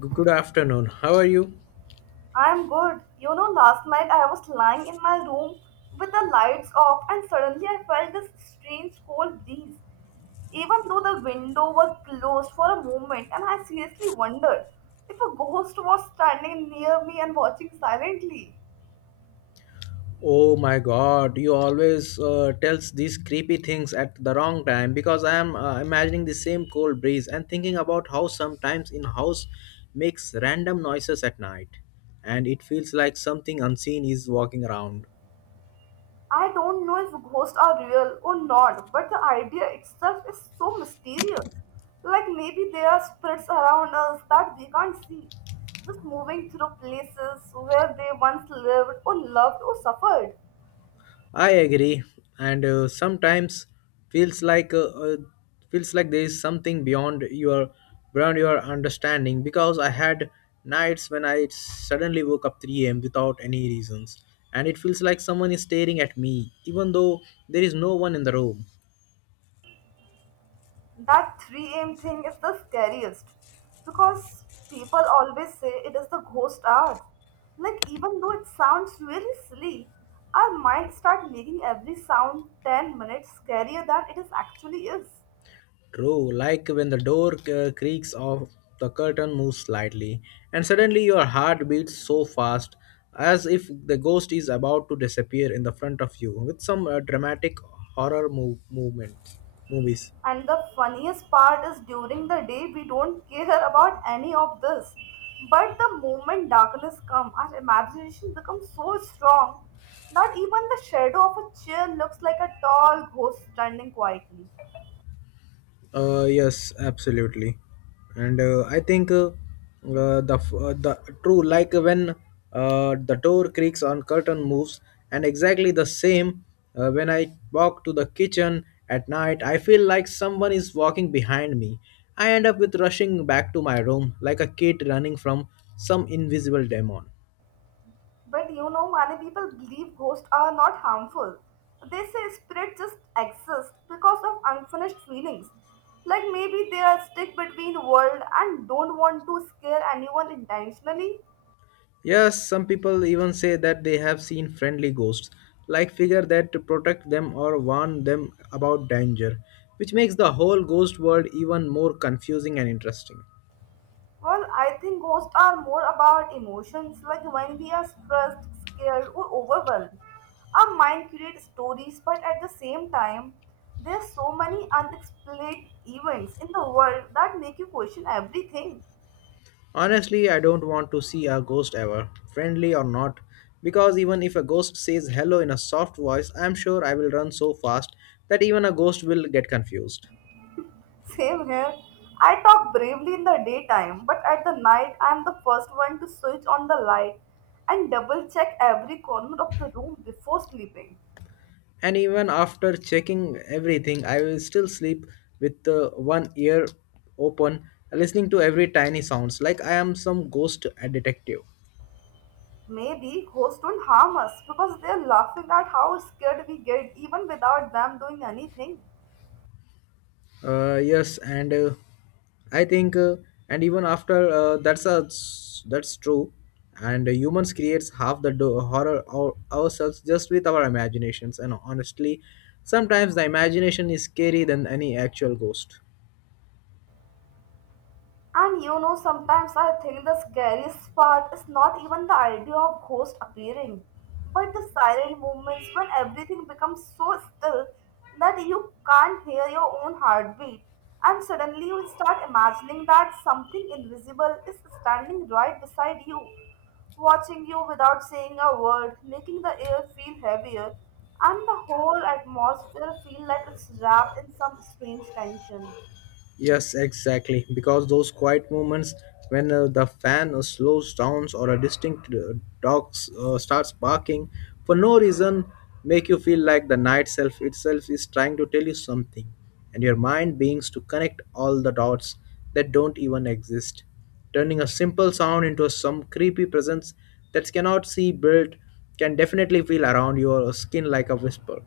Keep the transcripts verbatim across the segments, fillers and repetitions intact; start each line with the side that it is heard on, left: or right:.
left: G- Good afternoon. How are you?
right: I'm good. You know, last night I was lying in my room with the lights off, and suddenly I felt this strange cold breeze, even though the window was closed for a moment, and I seriously wondered if a ghost was standing near me and watching silently.
left: Oh my God! You always uh, tells these creepy things at the wrong time because I am uh, imagining the same cold breeze and thinking about how sometimes in house makes random noises at night, and it feels like something unseen is walking around.
right: I don't know if ghosts are real or not, but the idea itself is so mysterious. Like maybe there are spirits around us that we can't see, just moving through places where they once lived or loved or suffered.
left: I agree, and uh, sometimes feels like uh, uh, feels like there is something beyond your beyond your understanding. Because I had nights when I suddenly woke up three a m without any reasons, and it feels like someone is staring at me, even though there is no one in the room.
right: That three a m thing is the scariest because people always say it is the ghost hour. Like even though it sounds really silly, our minds start making every sound ten minutes scarier than it is actually is.
left: True, like when the door uh, creaks off, the curtain moves slightly, and suddenly your heart beats so fast as if the ghost is about to disappear in the front of you with some uh, dramatic horror move- movements, movies.
right: And the funniest part is during the day we don't care about any of this. But the moment darkness comes, our imagination becomes so strong that even the shadow of a chair looks like a tall ghost standing quietly.
left: Uh, yes, absolutely, and uh, I think uh, uh, the f- uh, the true like uh, when uh, the door creaks on curtain moves, and exactly the same uh, when I walk to the kitchen at night, I feel like someone is walking behind me. I end up with rushing back to my room like a kid running from some invisible demon.
right: But you know, many people believe ghosts are not harmful. They say spirits just exist because of unfinished feelings. Like maybe they are stuck between world and don't want to scare anyone intentionally.
left: Yes, some people even say that they have seen friendly ghosts, like figure that to protect them or warn them about danger, which makes the whole ghost world even more confusing and interesting.
right: Well, I think ghosts are more about emotions, like when we are stressed, scared, or overwhelmed. Our mind creates stories, but at the same time, there's so many unexplained events in the world that make you question everything.
left: Honestly, I don't want to see a ghost ever, friendly or not, because even if a ghost says hello in a soft voice, I'm sure I will run so fast that even a ghost will get confused.
right: Same here. I talk bravely in the daytime, but at the night, I'm the first one to switch on the light and double check every corner of the room before sleeping.
left: And even after checking everything I will still sleep with uh, one ear open listening to every tiny sounds like I am some ghost uh, detective.
right: Maybe ghosts don't harm us because they're laughing at how scared we get even without them doing anything.
left: Uh, yes, and uh, I think uh, and even after uh, that's a that's true. And uh, humans creates half the do- horror our, ourselves just with our imaginations. And honestly, sometimes the imagination is scary than any actual ghost.
right: And you know, sometimes I think the scariest part is not even the idea of ghosts appearing, but the silent moments when everything becomes so still that you can't hear your own heartbeat, and suddenly you start imagining that something invisible is standing right beside you, watching you without saying a word, making the air feel heavier, and the whole atmosphere feel like it's wrapped in some strange tension.
left: Yes, exactly. Because those quiet moments when uh, the fan uh, slows down or a distinct uh, dog s- uh, starts barking for no reason make you feel like the night self itself is trying to tell you something, and your mind begins to connect all the dots that don't even exist, turning a simple sound into some creepy presence that cannot see built, can definitely feel around your skin like a whisper.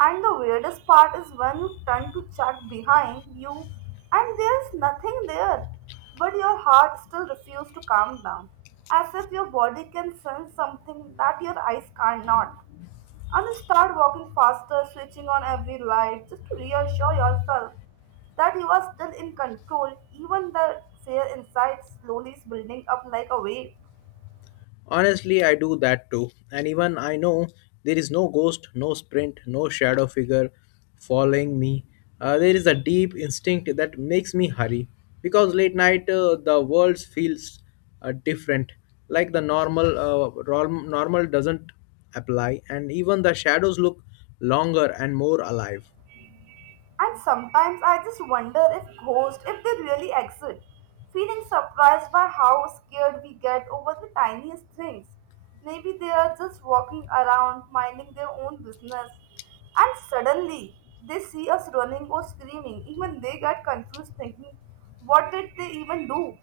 right: And the weirdest part is when you turn to check behind you and there's nothing there, but your heart still refuses to calm down, as if your body can sense something that your eyes cannot. And you start walking faster, switching on every light just to reassure yourself that you are still in control, even the fear inside slowly is building up like a wave.
left: Honestly, I do that too. And even I know there is no ghost, no sprint, no shadow figure following me. Uh, there is a deep instinct that makes me hurry because late night uh, the world feels uh, different. Like the normal, uh, norm- normal doesn't apply, and even the shadows look longer and more alive.
right: And sometimes I just wonder if ghosts, if they really exist, feeling surprised by how scared we get over the tiniest things. Maybe they are just walking around, minding their own business, and suddenly they see us running or screaming. Even they get confused thinking, what did they even do?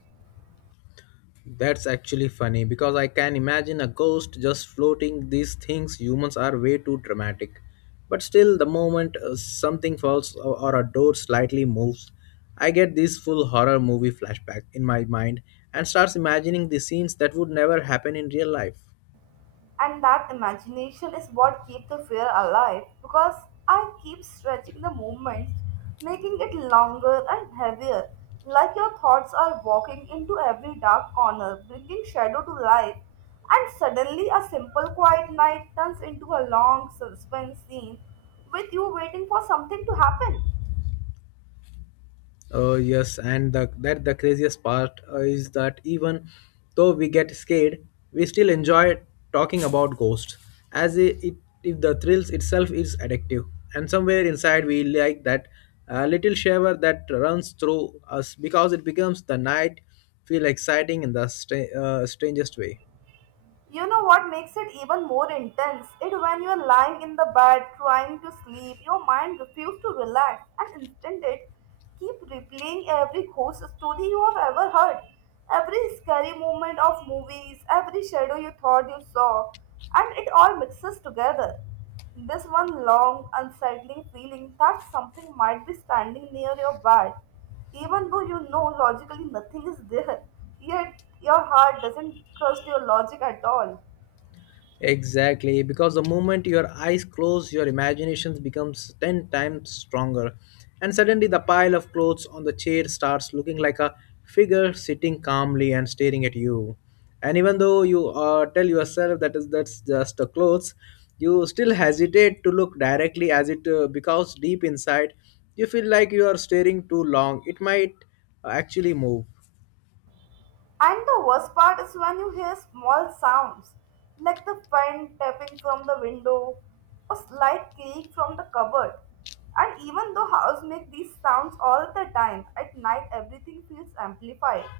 left: That's actually funny because I can imagine a ghost just floating these things. Humans are way too dramatic. But still, the moment uh, something falls or, or a door slightly moves, I get this full horror movie flashback in my mind and starts imagining the scenes that would never happen in real life.
right: And that imagination is what keeps the fear alive because I keep stretching the movements, making it longer and heavier, like your thoughts are walking into every dark corner, bringing shadow to light. And suddenly, a simple quiet night turns into a long suspense scene with you waiting for something to happen.
left: Uh, yes, and the, that the craziest part uh, is that even though we get scared, we still enjoy talking about ghosts, as i- it, if the thrills itself is addictive. And somewhere inside, we like that uh, little shiver that runs through us because it becomes the night feel exciting in the stra- uh, strangest way.
right: You know what makes it even more intense? It when you're lying in the bed trying to sleep, your mind refuses to relax and instead it keep replaying every ghost story you have ever heard, every scary moment of movies, every shadow you thought you saw, and it all mixes together. This one long, unsettling feeling that something might be standing near your bed even though you know logically nothing is there, yet your heart doesn't trust your logic at all.
left: Exactly, because the moment your eyes close, your imagination becomes ten times stronger. And suddenly, the pile of clothes on the chair starts looking like a figure sitting calmly and staring at you. And even though you uh, tell yourself that is that's just a clothes, you still hesitate to look directly as it uh, because deep inside you feel like you are staring too long. It might uh, actually move.
right: And the worst part is when you hear small sounds like the fan tapping from the window or slight creak from the cupboard. And even though house make these sounds all the time, at night everything feels amplified.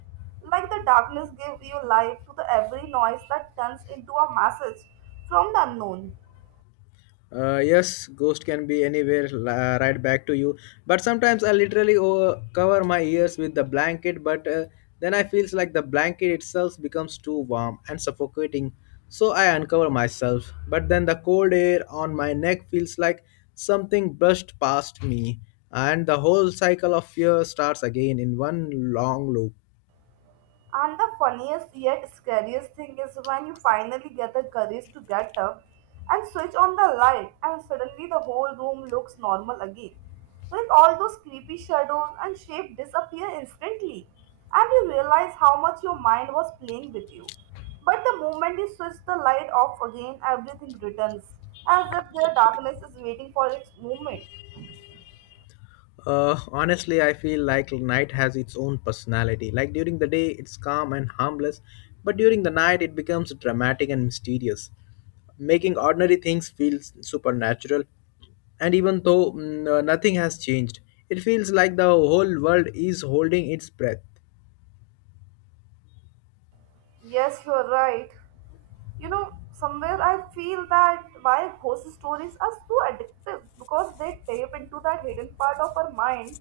right: Like the darkness gave you life to the every noise that turns into a message from the unknown.
left: Uh, yes, ghost can be anywhere, la- right back to you. But sometimes I literally over- cover my ears with the blanket, but uh, then I feels like the blanket itself becomes too warm and suffocating, so I uncover myself. But then the cold air on my neck feels like something brushed past me, and the whole cycle of fear starts again in one long loop.
right: And the funniest yet scariest thing is when you finally get the courage to get up and switch on the light, and suddenly the whole room looks normal again. Like all those creepy shadows and shapes disappear instantly, and you realize how much your mind was playing with you. But the moment you switch the light off again, everything returns, as if the darkness is waiting for its moment.
left: Uh, honestly, I feel like night has its own personality. Like during the day, it's calm and harmless, but during the night, it becomes dramatic and mysterious, making ordinary things feel supernatural. And even though mm, uh, nothing has changed, it feels like the whole world is holding its breath.
right: Yes, you're right. You know, somewhere I feel that why ghost stories are so addictive because they tap into that hidden part of our mind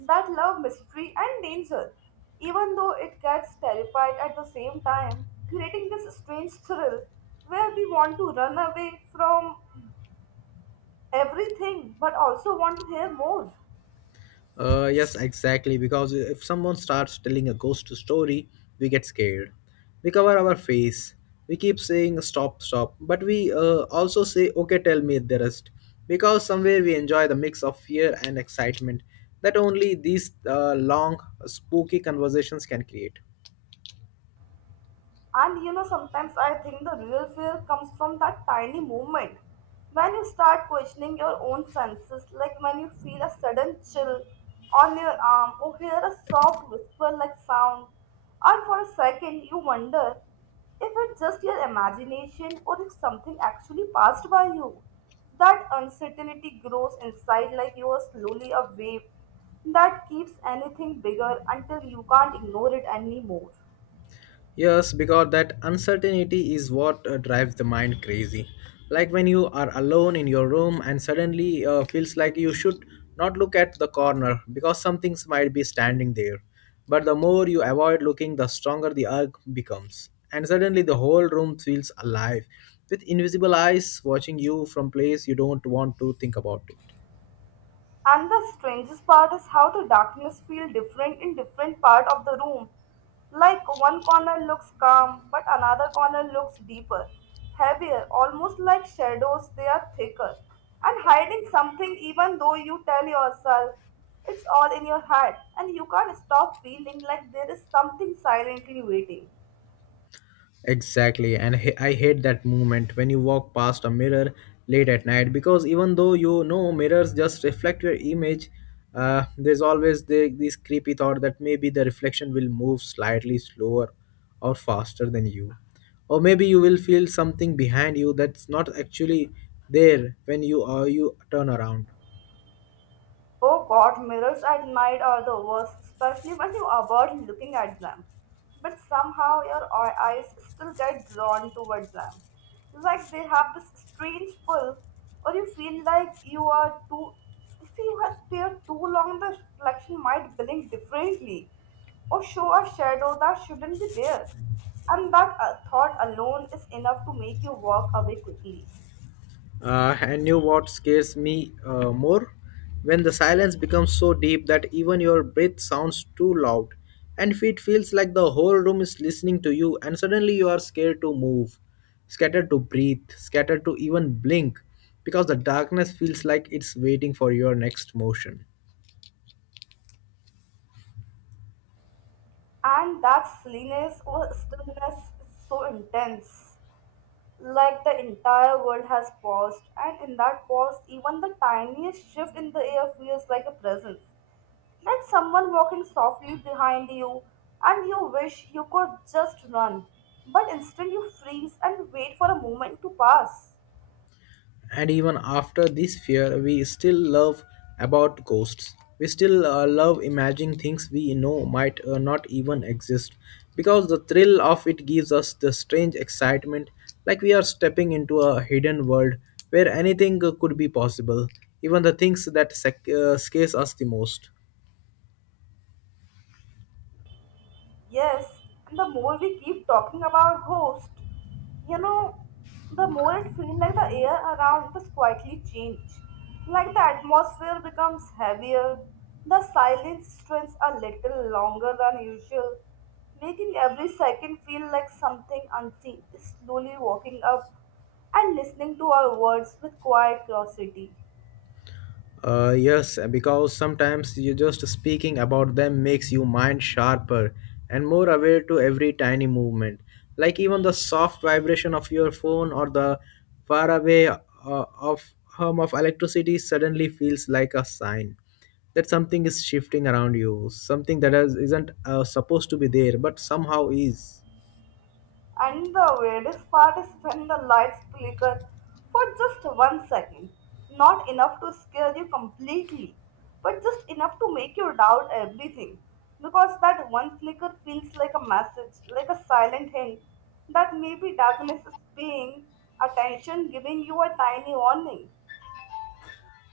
right: that love mystery and danger, even though it gets terrified at the same time, creating this strange thrill where we want to run away from everything but also want to hear more.
left: Uh, yes, exactly. Because if someone starts telling a ghost story, we get scared. We cover our face. We keep saying stop, stop. But we uh, also say, okay, tell me the rest. Because somewhere we enjoy the mix of fear and excitement that only these uh, long, spooky conversations can create.
right: And you know, sometimes I think the real fear comes from that tiny moment when you start questioning your own senses, like when you feel a sudden chill on your arm or hear a soft whisper like sound, and for a second you wonder if it's just your imagination or if something actually passed by you. That uncertainty grows inside like you are slowly a wave that keeps anything bigger until you can't ignore it anymore.
left: Yes, because that uncertainty is what uh, drives the mind crazy. Like when you are alone in your room and suddenly uh, feels like you should not look at the corner because something might be standing there. But the more you avoid looking, the stronger the urge becomes. And suddenly the whole room feels alive with invisible eyes watching you from place you don't want to think about it.
right: And the strangest part is how the darkness feels different in different part of the room. Like one corner looks calm, but another corner looks deeper, heavier, almost like shadows, they are thicker. And hiding something even though you tell yourself it's all in your head and you can't stop feeling like there is something silently waiting.
left: Exactly, and he- I hate that moment when you walk past a mirror late at night because even though you know mirrors just reflect your image, uh, there's always the, this creepy thought that maybe the reflection will move slightly slower or faster than you, or maybe you will feel something behind you that's not actually there when you uh, you turn around.
right: Oh god, mirrors at night are the worst, especially when you avoid looking at them. But somehow your eye- eyes still get drawn toward them. Like they have this strange pull, or you feel like you are too. If you have stared too long, the reflection might blink differently, or show a shadow that shouldn't be there. And that uh, thought alone is enough to make you walk away quickly.
left: Uh, and you what scares me uh, more? When the silence becomes so deep that even your breath sounds too loud, and it feels like the whole room is listening to you, and suddenly you are scared to move, scared to breathe, scared to even blink, because the darkness feels like it's waiting for your next motion.
right: And that silliness or stillness is so intense. Like the entire world has paused, and in that pause, even the tiniest shift in the air feels like a presence. Like someone walking softly behind you, and you wish you could just run, but instead you freeze and wait for a moment to pass.
left: And even after this fear we still love about ghosts. We still uh, love imagining things we know might uh, not even exist because the thrill of it gives us the strange excitement, like we are stepping into a hidden world where anything uh, could be possible, even the things that sec- uh, scares us the most.
right: Yes, and the more we keep talking about ghosts, you know, the more it feels like the air around us quietly change. Like the atmosphere becomes heavier, the silence stretches a little longer than usual, making every second feel like something unseen is slowly walking up and listening to our words with quiet curiosity.
left: Uh, yes, because sometimes you just speaking about them makes you mind sharper and more aware to every tiny movement, like even the soft vibration of your phone or the faraway uh, of hum of electricity suddenly feels like a sign that something is shifting around you, something that is, isn't uh, supposed to be there but somehow is.
right: And the weirdest part is when the lights flicker for just one second. Not enough to scare you completely, but just enough to make you doubt everything. Because that one flicker feels like a message, like a silent hint that maybe darkness is paying attention, giving you a tiny warning.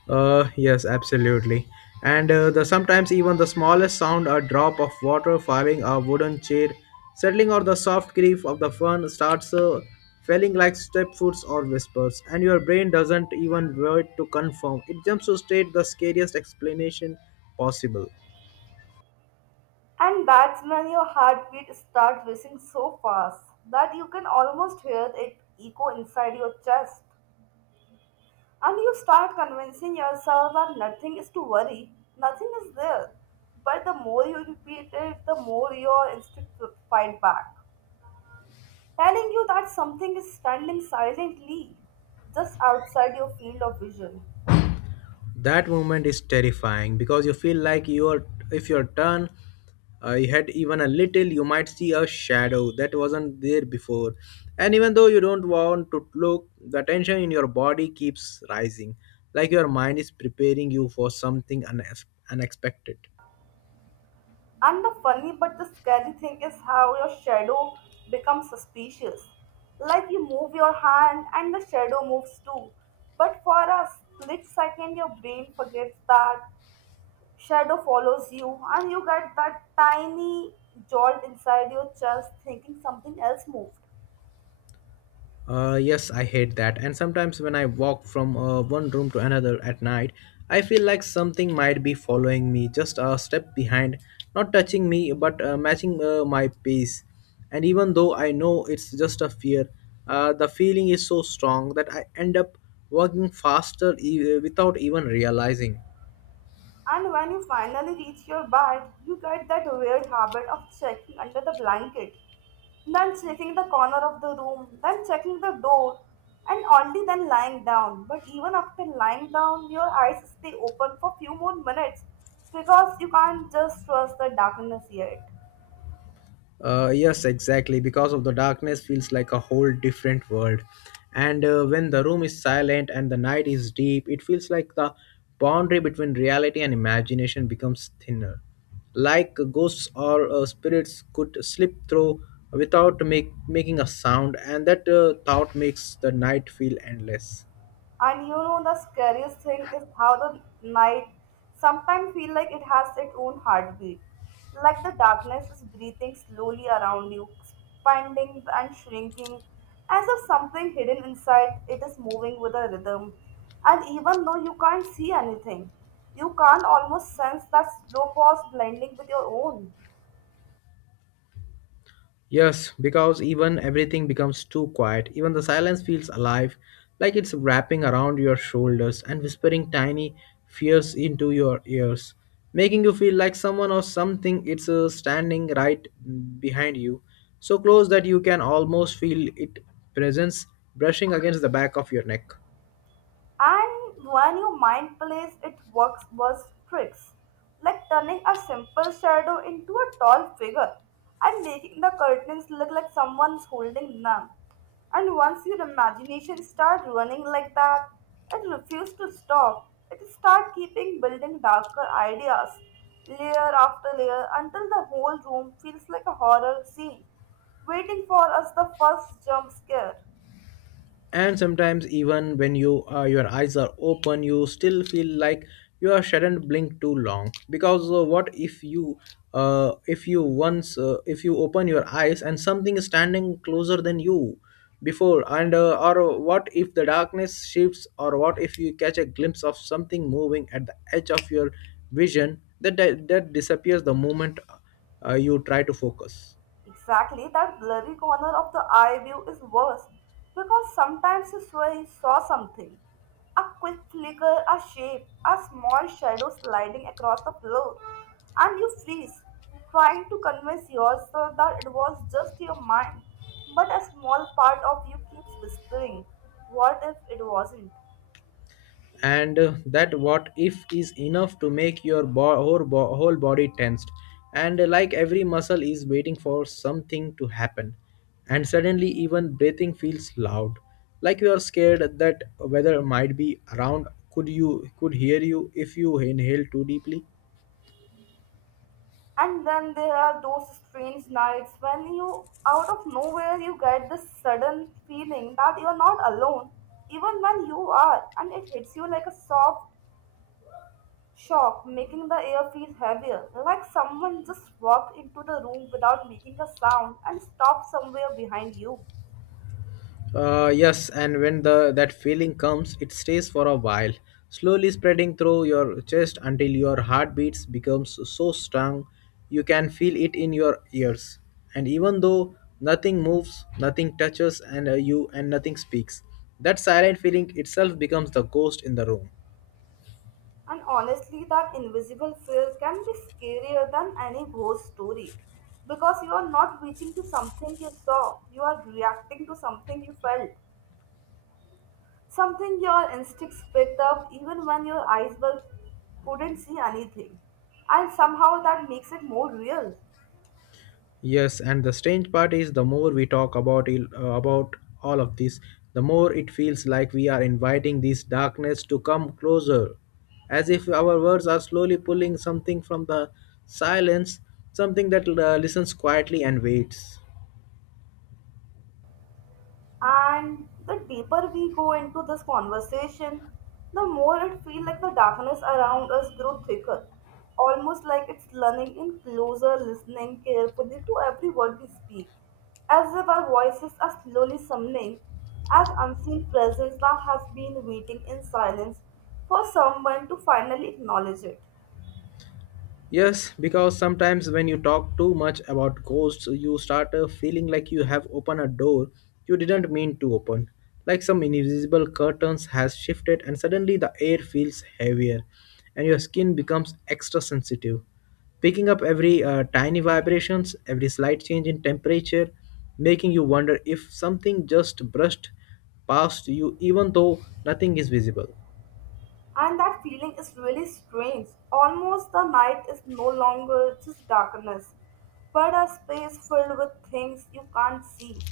left: Uh, yes, absolutely. And uh, the sometimes even the smallest sound, a drop of water falling, a wooden chair settling, or the soft grief of the fern starts uh, falling like step foots or whispers, and your brain doesn't even wait to confirm. It jumps to state the scariest explanation possible.
right: And that's when your heartbeat starts racing so fast that you can almost hear it echo inside your chest. And you start convincing yourself that nothing is to worry, nothing is there. But the more you repeat it, the more your instinct will fight back, telling you that something is standing silently just outside your field of vision.
left: That moment is terrifying because you feel like you're if you turn uh, you had even a little you might see a shadow that wasn't there before, and even though you don't want to look the tension in your body keeps rising like your mind is preparing you for something unex- unexpected.
right: And the funny but the scary thing is how your shadow becomes suspicious. Like you move your hand and the shadow moves too. But for a split second, your brain forgets that shadow follows you and you get that tiny jolt inside your chest thinking something else moved.
left: Uh, yes, I hate that. And sometimes when I walk from uh, one room to another at night, I feel like something might be following me just a step behind, not touching me but uh, matching uh, my pace. And even though I know it's just a fear, uh, the feeling is so strong that I end up walking faster e- without even realizing.
right: And when you finally reach your bed, you get that weird habit of checking under the blanket, then checking the corner of the room, then checking the door, and only then lying down. But even after lying down, your eyes stay open for few more minutes because you can't just trust the darkness yet.
left: Uh, yes, exactly. Because of the darkness feels like a whole different world. And uh, when the room is silent and the night is deep, it feels like the boundary between reality and imagination becomes thinner. Like ghosts or uh, spirits could slip through without make, making a sound, and that uh, thought makes the night feel endless.
right: And you know the scariest thing is how the night sometimes feel like it has its own heartbeat. Like the darkness is breathing slowly around you, expanding and shrinking, as if something hidden inside it is moving with a rhythm. And even though you can't see anything, you can't almost sense that slow pause blending with your own.
left: Yes, because even everything becomes too quiet, even the silence feels alive, like it's wrapping around your shoulders and whispering tiny fears into your ears, making you feel like someone or something it's uh, standing right behind you, so close that you can almost feel its presence brushing against the back of your neck.
right: And when your mind plays it works worst tricks, like turning a simple shadow into a tall figure and making the curtains look like someone's holding them. And once your imagination starts running like that, it refuses to stop. It starts keeping building darker ideas, layer after layer, until the whole room feels like a horror scene, waiting for us the first jump scare.
left: And sometimes even when you uh, your eyes are open, you still feel like you are shouldn't blink too long because uh, what if you uh, if you once uh, if you open your eyes and something is standing closer than you before, and uh, or what if the darkness shifts, or what if you catch a glimpse of something moving at the edge of your vision that that, disappears the moment uh, you try to focus.
right: Exactly, that blurry corner of the eye view is worse because sometimes you swear you saw something. A quick flicker, a shape, a small shadow sliding across the floor, and you freeze, trying to convince yourself that it was just your mind. But a small part of you keeps whispering, what if it wasn't?
left: And uh, that what if is enough to make your bo- whole, bo- whole body tensed, and uh, like every muscle is waiting for something to happen, and suddenly even breathing feels loud, like you are scared that weather might be around, could you could hear you if you inhale too deeply.
right: And then there are those strange nights when you, out of nowhere, you get this sudden feeling that you are not alone, even when you are, and it hits you like a soft shock, making the air feel heavier, like someone just walked into the room without making a sound and stopped somewhere behind you.
left: Uh, yes, and when the that feeling comes, it stays for a while, slowly spreading through your chest until your heartbeats becomes so strong you can feel it in your ears. And even though nothing moves, nothing touches, and uh, you and nothing speaks, that silent feeling itself becomes the ghost in the room.
right: And honestly, that invisible fear can be scarier than any ghost story because you are not reaching to something you saw, you are reacting to something you felt. Something your instincts picked up even when your eyes were, couldn't see anything. And somehow that makes it more real.
left: Yes, and the strange part is the more we talk about il- uh, about all of this, the more it feels like we are inviting this darkness to come closer, as if our words are slowly pulling something from the silence, something that uh, listens quietly and waits.
right: And the deeper we go into this conversation, the more it feels like the darkness around us grows thicker. Almost like it's learning in closer listening carefully to every word we speak. As if our voices are slowly summoning as unseen presence that has been waiting in silence for someone to finally acknowledge it.
left: Yes, because sometimes when you talk too much about ghosts, you start uh, feeling like you have opened a door you didn't mean to open. Like some invisible curtains has shifted and suddenly the air feels heavier and your skin becomes extra sensitive. Picking up every uh, tiny vibrations, every slight change in temperature, making you wonder if something just brushed past you even though nothing is visible.
right: And that feeling is really strange. Almost the night is no longer just darkness, but a space filled with things you can't see.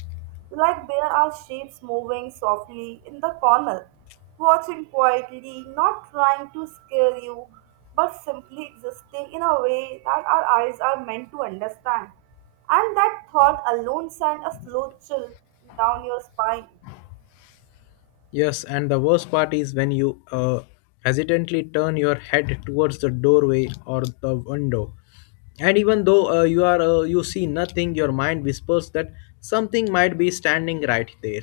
right: Like there are shapes moving softly in the corner, watching quietly, not trying to scare you, but simply existing in a way that our eyes are meant to understand. And that thought alone sent a slow chill down your spine.
left: Yes, and the worst part is when you uh, hesitantly turn your head towards the doorway or the window. And even though uh, you are uh, you see nothing, your mind whispers that something might be standing right there,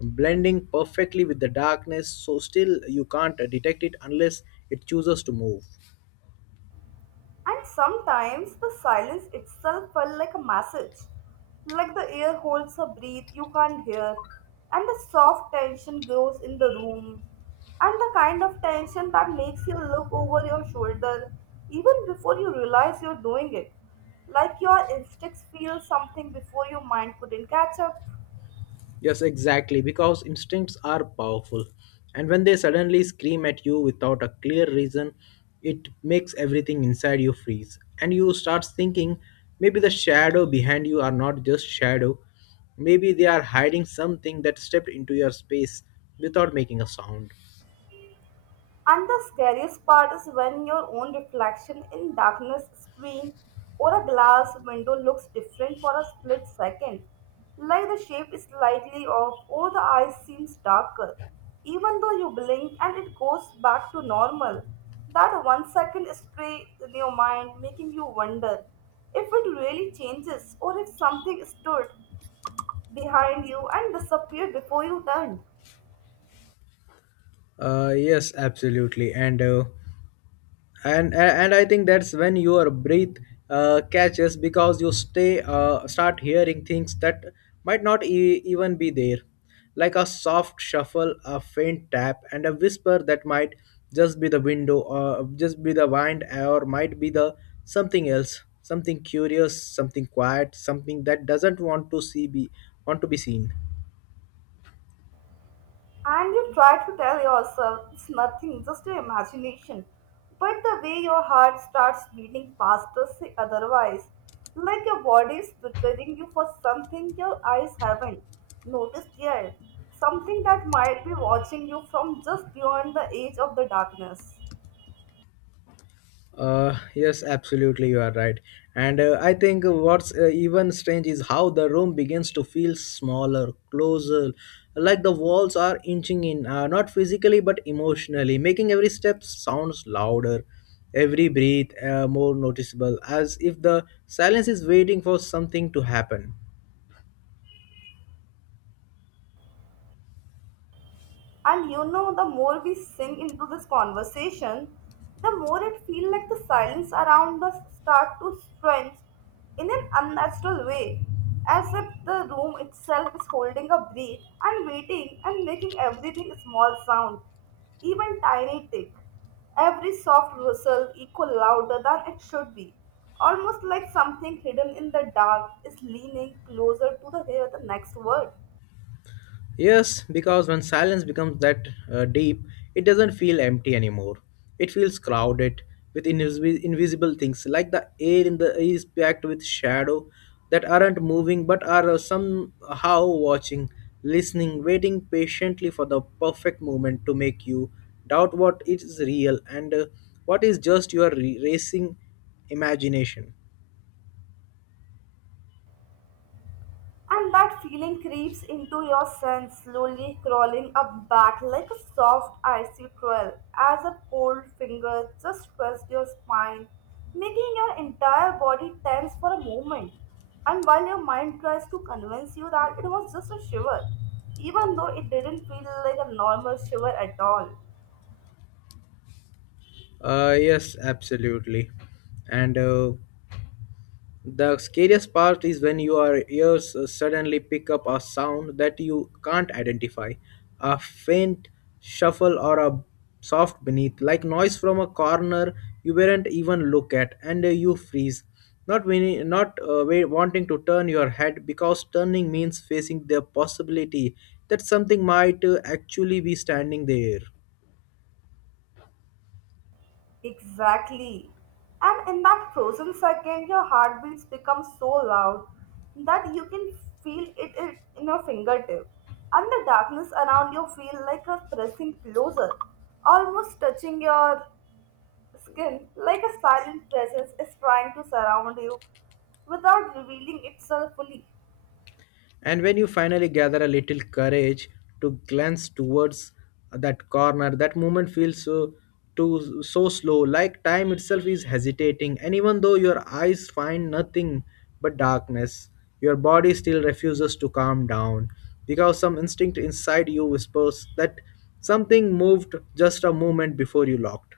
left: blending perfectly with the darkness, so still you can't detect it unless it chooses to move.
right: And sometimes the silence itself felt like a message, like the air holds a breath you can't hear, and the soft tension grows in the room, and the kind of tension that makes you look over your shoulder even before you realize you're doing it, like your instincts feel something before your mind couldn't catch up.
left: Yes, exactly, because instincts are powerful. And when they suddenly scream at you without a clear reason, it makes everything inside you freeze. And you start thinking maybe the shadow behind you are not just shadow, maybe they are hiding something that stepped into your space without making a sound.
right: And the scariest part is when your own reflection in darkness screen or a glass window looks different for a split second. Like the shape is slightly off or the eye seems darker. Even though you blink and it goes back to normal. That one second stray in your mind making you wonder if it really changes or if something stood behind you and disappeared before you turned.
left: Uh, yes, absolutely. And uh, and a- and I think that's when your breath uh, catches because you stay uh, start hearing things that might not e- even be there, like a soft shuffle, a faint tap, and a whisper that might just be the window or just be the wind, or might be the something else, something curious, something quiet, something that doesn't want to see be want to be seen.
right: And you try to tell yourself it's nothing, just your imagination. But the way your heart starts beating faster, say otherwise. Like your body is preparing you for something your eyes haven't noticed yet. Something that might be watching you from just beyond the edge of the darkness.
left: Uh, yes, absolutely, you are right. And uh, I think what's uh, even strange is how the room begins to feel smaller, closer, like the walls are inching in, uh, not physically but emotionally, making every step sounds louder, every breath uh, more noticeable, as if the silence is waiting for something to happen.
right: And you know, the more we sink into this conversation, the more it feels like the silence around us start to stretch in an unnatural way, as if the room itself is holding a breath and waiting and making everything a small sound, even tiny tick. Every soft rustle echo louder than it should be, almost like something hidden in the dark is leaning closer to the hear the next word.
left: Yes, because when silence becomes that uh, deep, it doesn't feel empty anymore. It feels crowded with invis- invisible things, like the air in the is packed with shadow that aren't moving but are uh, somehow watching, listening, waiting patiently for the perfect moment to make you doubt what is real, and uh, what is just your re- racing imagination.
right: And that feeling creeps into your sense, slowly crawling up back like a soft icy trail as a cold finger just pressed your spine, making your entire body tense for a moment. And while your mind tries to convince you that it was just a shiver, even though it didn't feel like a normal shiver at all.
left: Uh, yes, absolutely. And uh, the scariest part is when your ears uh, suddenly pick up a sound that you can't identify, a faint shuffle or a soft beneath, like noise from a corner you weren't even look at, and uh, you freeze. Not when, not uh, wa- wanting to turn your head because turning means facing the possibility that something might uh, actually be standing there.
right: Exactly. And in that frozen second, your heartbeats become so loud that you can feel it in in your fingertip. And the darkness around you feel like it's pressing closer, almost touching your skin, like a silent presence is trying to surround you without revealing itself fully.
left: And when you finally gather a little courage to glance towards that corner, that moment feels so too so slow, like time itself is hesitating. And even though your eyes find nothing but darkness, your body still refuses to calm down because some instinct inside you whispers that something moved just a moment before you locked.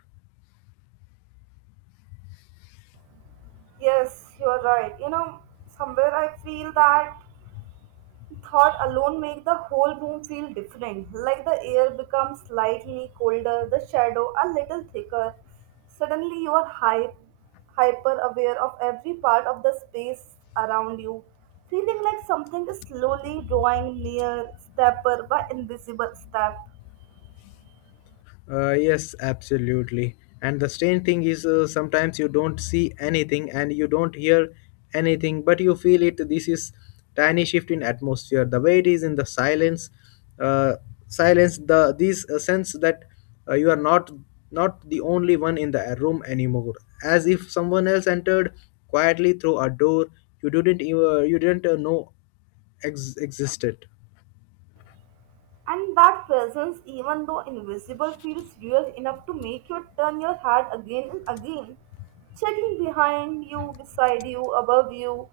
right: Yes, you are right. You know, somewhere I feel that thought alone make the whole room feel different like the air becomes slightly colder the shadow a little thicker suddenly you are hype, hyper aware of every part of the space around you feeling like something is slowly drawing near step by invisible step.
left: Uh, yes, absolutely. And the strange thing is, uh, sometimes you don't see anything and you don't hear anything, but you feel it. This is tiny shift in atmosphere. The way it is in the silence, uh, silence. The this uh, sense that uh, you are not not the only one in the uh, room anymore. As if someone else entered quietly through a door you didn't even you didn't uh, know ex- existed.
right: And that presence, even though invisible, feels real enough to make you turn your head again and again, checking behind you, beside you, above you,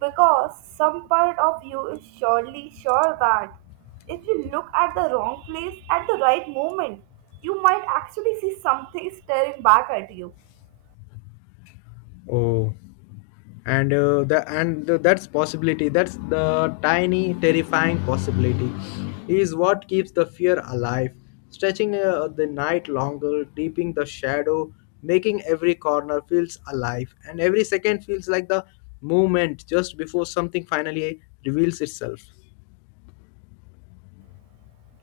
right: because some part of you is surely sure that if you look at the wrong place at the right moment, you might actually see something staring back at you.
left: Oh. and uh, the and the, that's possibility that's the tiny terrifying possibility is what keeps the fear alive, stretching uh, the night longer, deeping the shadow, making every corner feels alive and every second feels like the moment just before something finally reveals itself.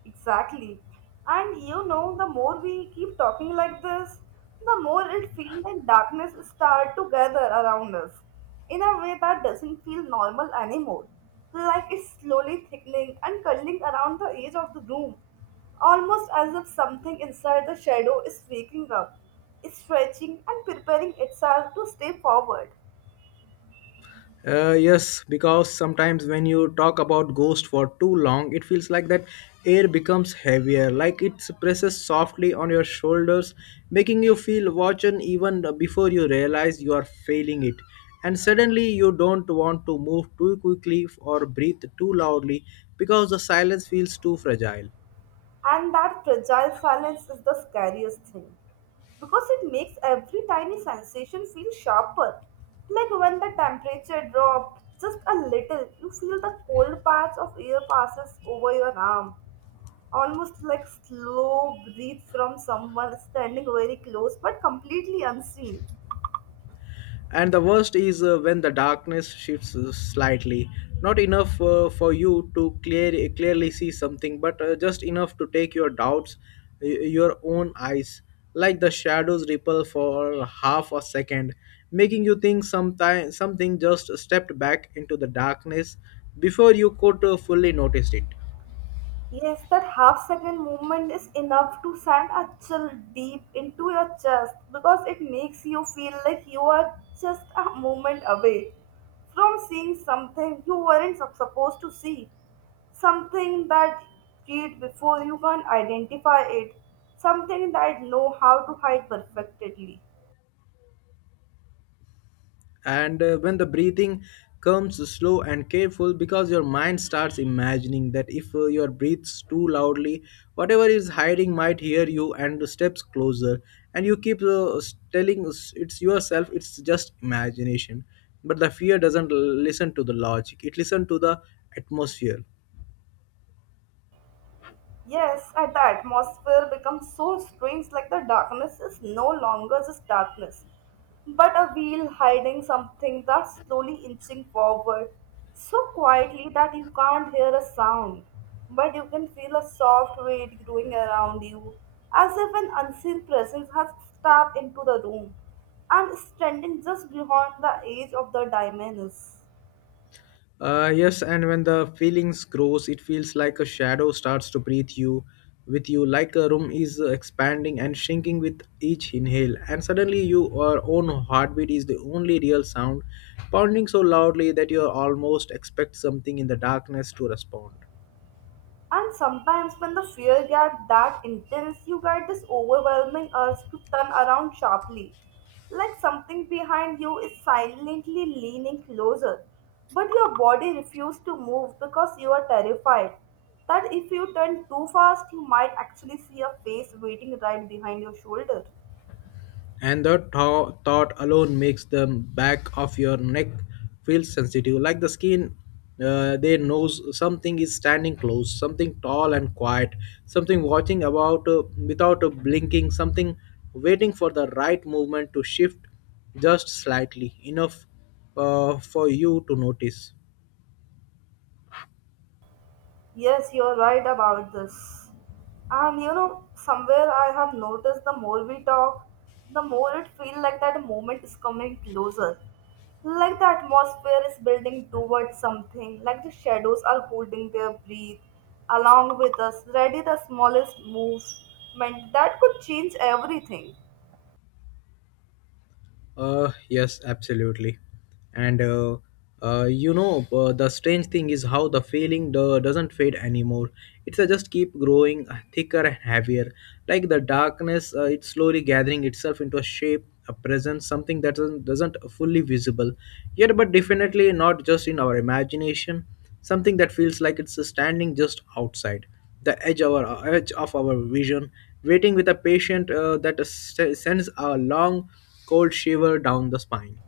right: Exactly. And you know, the more we keep talking like this, the more it feels like darkness start to gather around us in a way that doesn't feel normal anymore. Like it's slowly thickening and curling around the edge of the room, almost as if something inside the shadow is waking up, stretching and preparing itself to stay forward.
left: Uh, yes, because sometimes when you talk about ghost for too long, it feels like that air becomes heavier, like it presses softly on your shoulders, making you feel watching even before you realize you are failing it. And suddenly you don't want to move too quickly or breathe too loudly because the silence feels too fragile.
right: And that fragile silence is the scariest thing because it makes every tiny sensation feel sharper. Like when the temperature drops just a little, you feel the cold patch of air passes over your arm, almost like slow breath from someone standing very close but completely unseen.
left: And the worst is uh, when the darkness shifts uh, slightly, not enough uh, for you to clear, clearly see something, but uh, just enough to take your doubts, y- your own eyes, like the shadows ripple for half a second, making you think sometime, something just stepped back into the darkness before you could uh, fully notice it.
right: Yes, that half second movement is enough to send a chill deep into your chest because it makes you feel like you are just a moment away from seeing something you weren't sup- supposed to see, something that read before you can identify it, something that know how to hide perfectly.
left: and uh, when the breathing comes slow and careful because your mind starts imagining that if uh, your breathes too loudly, whatever is hiding might hear you and steps closer, and you keep uh, s- telling s- it's yourself it's just imagination, but the fear doesn't l- listen to the logic, it listens to the atmosphere.
right: Yes, at the atmosphere becomes so strange, like the darkness is no longer just darkness, but a wheel hiding something that's slowly inching forward, so quietly that you can't hear a sound, but you can feel a soft weight growing around you, as if an unseen presence has stepped into the room and is standing just beyond the edge of the dimensions.
left: Uh, yes, and when the feelings grows, it feels like a shadow starts to breathe you with you, like a room is uh, expanding and shrinking with each inhale, and suddenly your own heartbeat is the only real sound, pounding so loudly that you almost expect something in the darkness to respond.
right: And sometimes, when the fear gets that intense, you get this overwhelming urge to turn around sharply, like something behind you is silently leaning closer. But your body refuses to move because you are terrified that if you turn too fast, you might actually see a face waiting right behind your shoulder.
left: and that tho- thought alone makes the back of your neck feel sensitive, like the skin uh, they knows something is standing close, something tall and quiet, something watching about uh, without uh, blinking, something waiting for the right movement to shift just slightly enough uh, for you to notice.
right: Yes, you're right about this. And you know, somewhere I have noticed the more we talk, the more it feels like that moment is coming closer. Like the atmosphere is building towards something, like the shadows are holding their breath along with us, ready the smallest movement that could change everything.
left: Uh, yes, absolutely. And uh, uh, you know, uh, the strange thing is how the feeling do- doesn't fade anymore. It's uh, just keep growing uh, thicker and heavier. Like the darkness, uh, it's slowly gathering itself into a shape, a presence, something that doesn't, doesn't fully visible yet, but definitely not just in our imagination. Something that feels like it's uh, standing just outside the edge of our edge of our vision, waiting with a patient uh, that uh, sends a long cold shiver down the spine.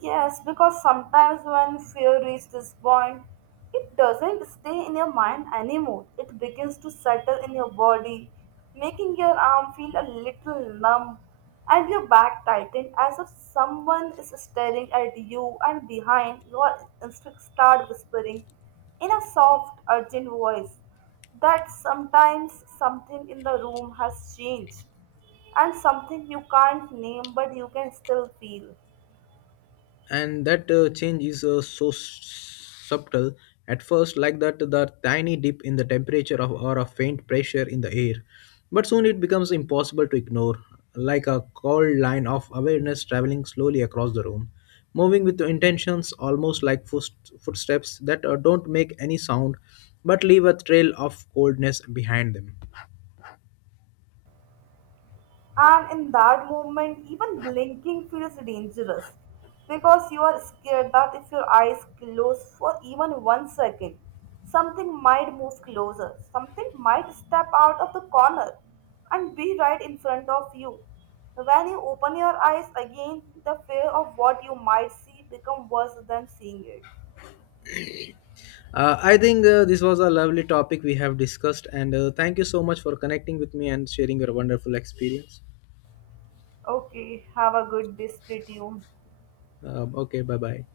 right: Yes, because sometimes when fear reaches this point, it doesn't stay in your mind anymore. It begins to settle in your body, making your arm feel a little numb and your back tighten as if someone is staring at you and behind your instincts start whispering in a soft, urgent voice that sometimes something in the room has changed and something you can't name but you can still feel.
left: And that uh, change is uh, so s- subtle at first, like that the tiny dip in the temperature of, or a faint pressure in the air. But soon it becomes impossible to ignore, like a cold line of awareness traveling slowly across the room, moving with intentions almost like foot, footsteps that uh, don't make any sound but leave a trail of coldness behind them.
right: And in that moment, even blinking feels dangerous because you are scared that if your eyes close for even one second, something might move closer, something might step out of the corner and be right in front of you. When you open your eyes again, the fear of what you might see become worse than seeing it.
left: Uh, I think uh, this was a lovely topic we have discussed, and uh, thank you so much for connecting with me and sharing your wonderful experience.
right: Okay, have a good day, stay tuned.
left: Uh, okay, bye bye.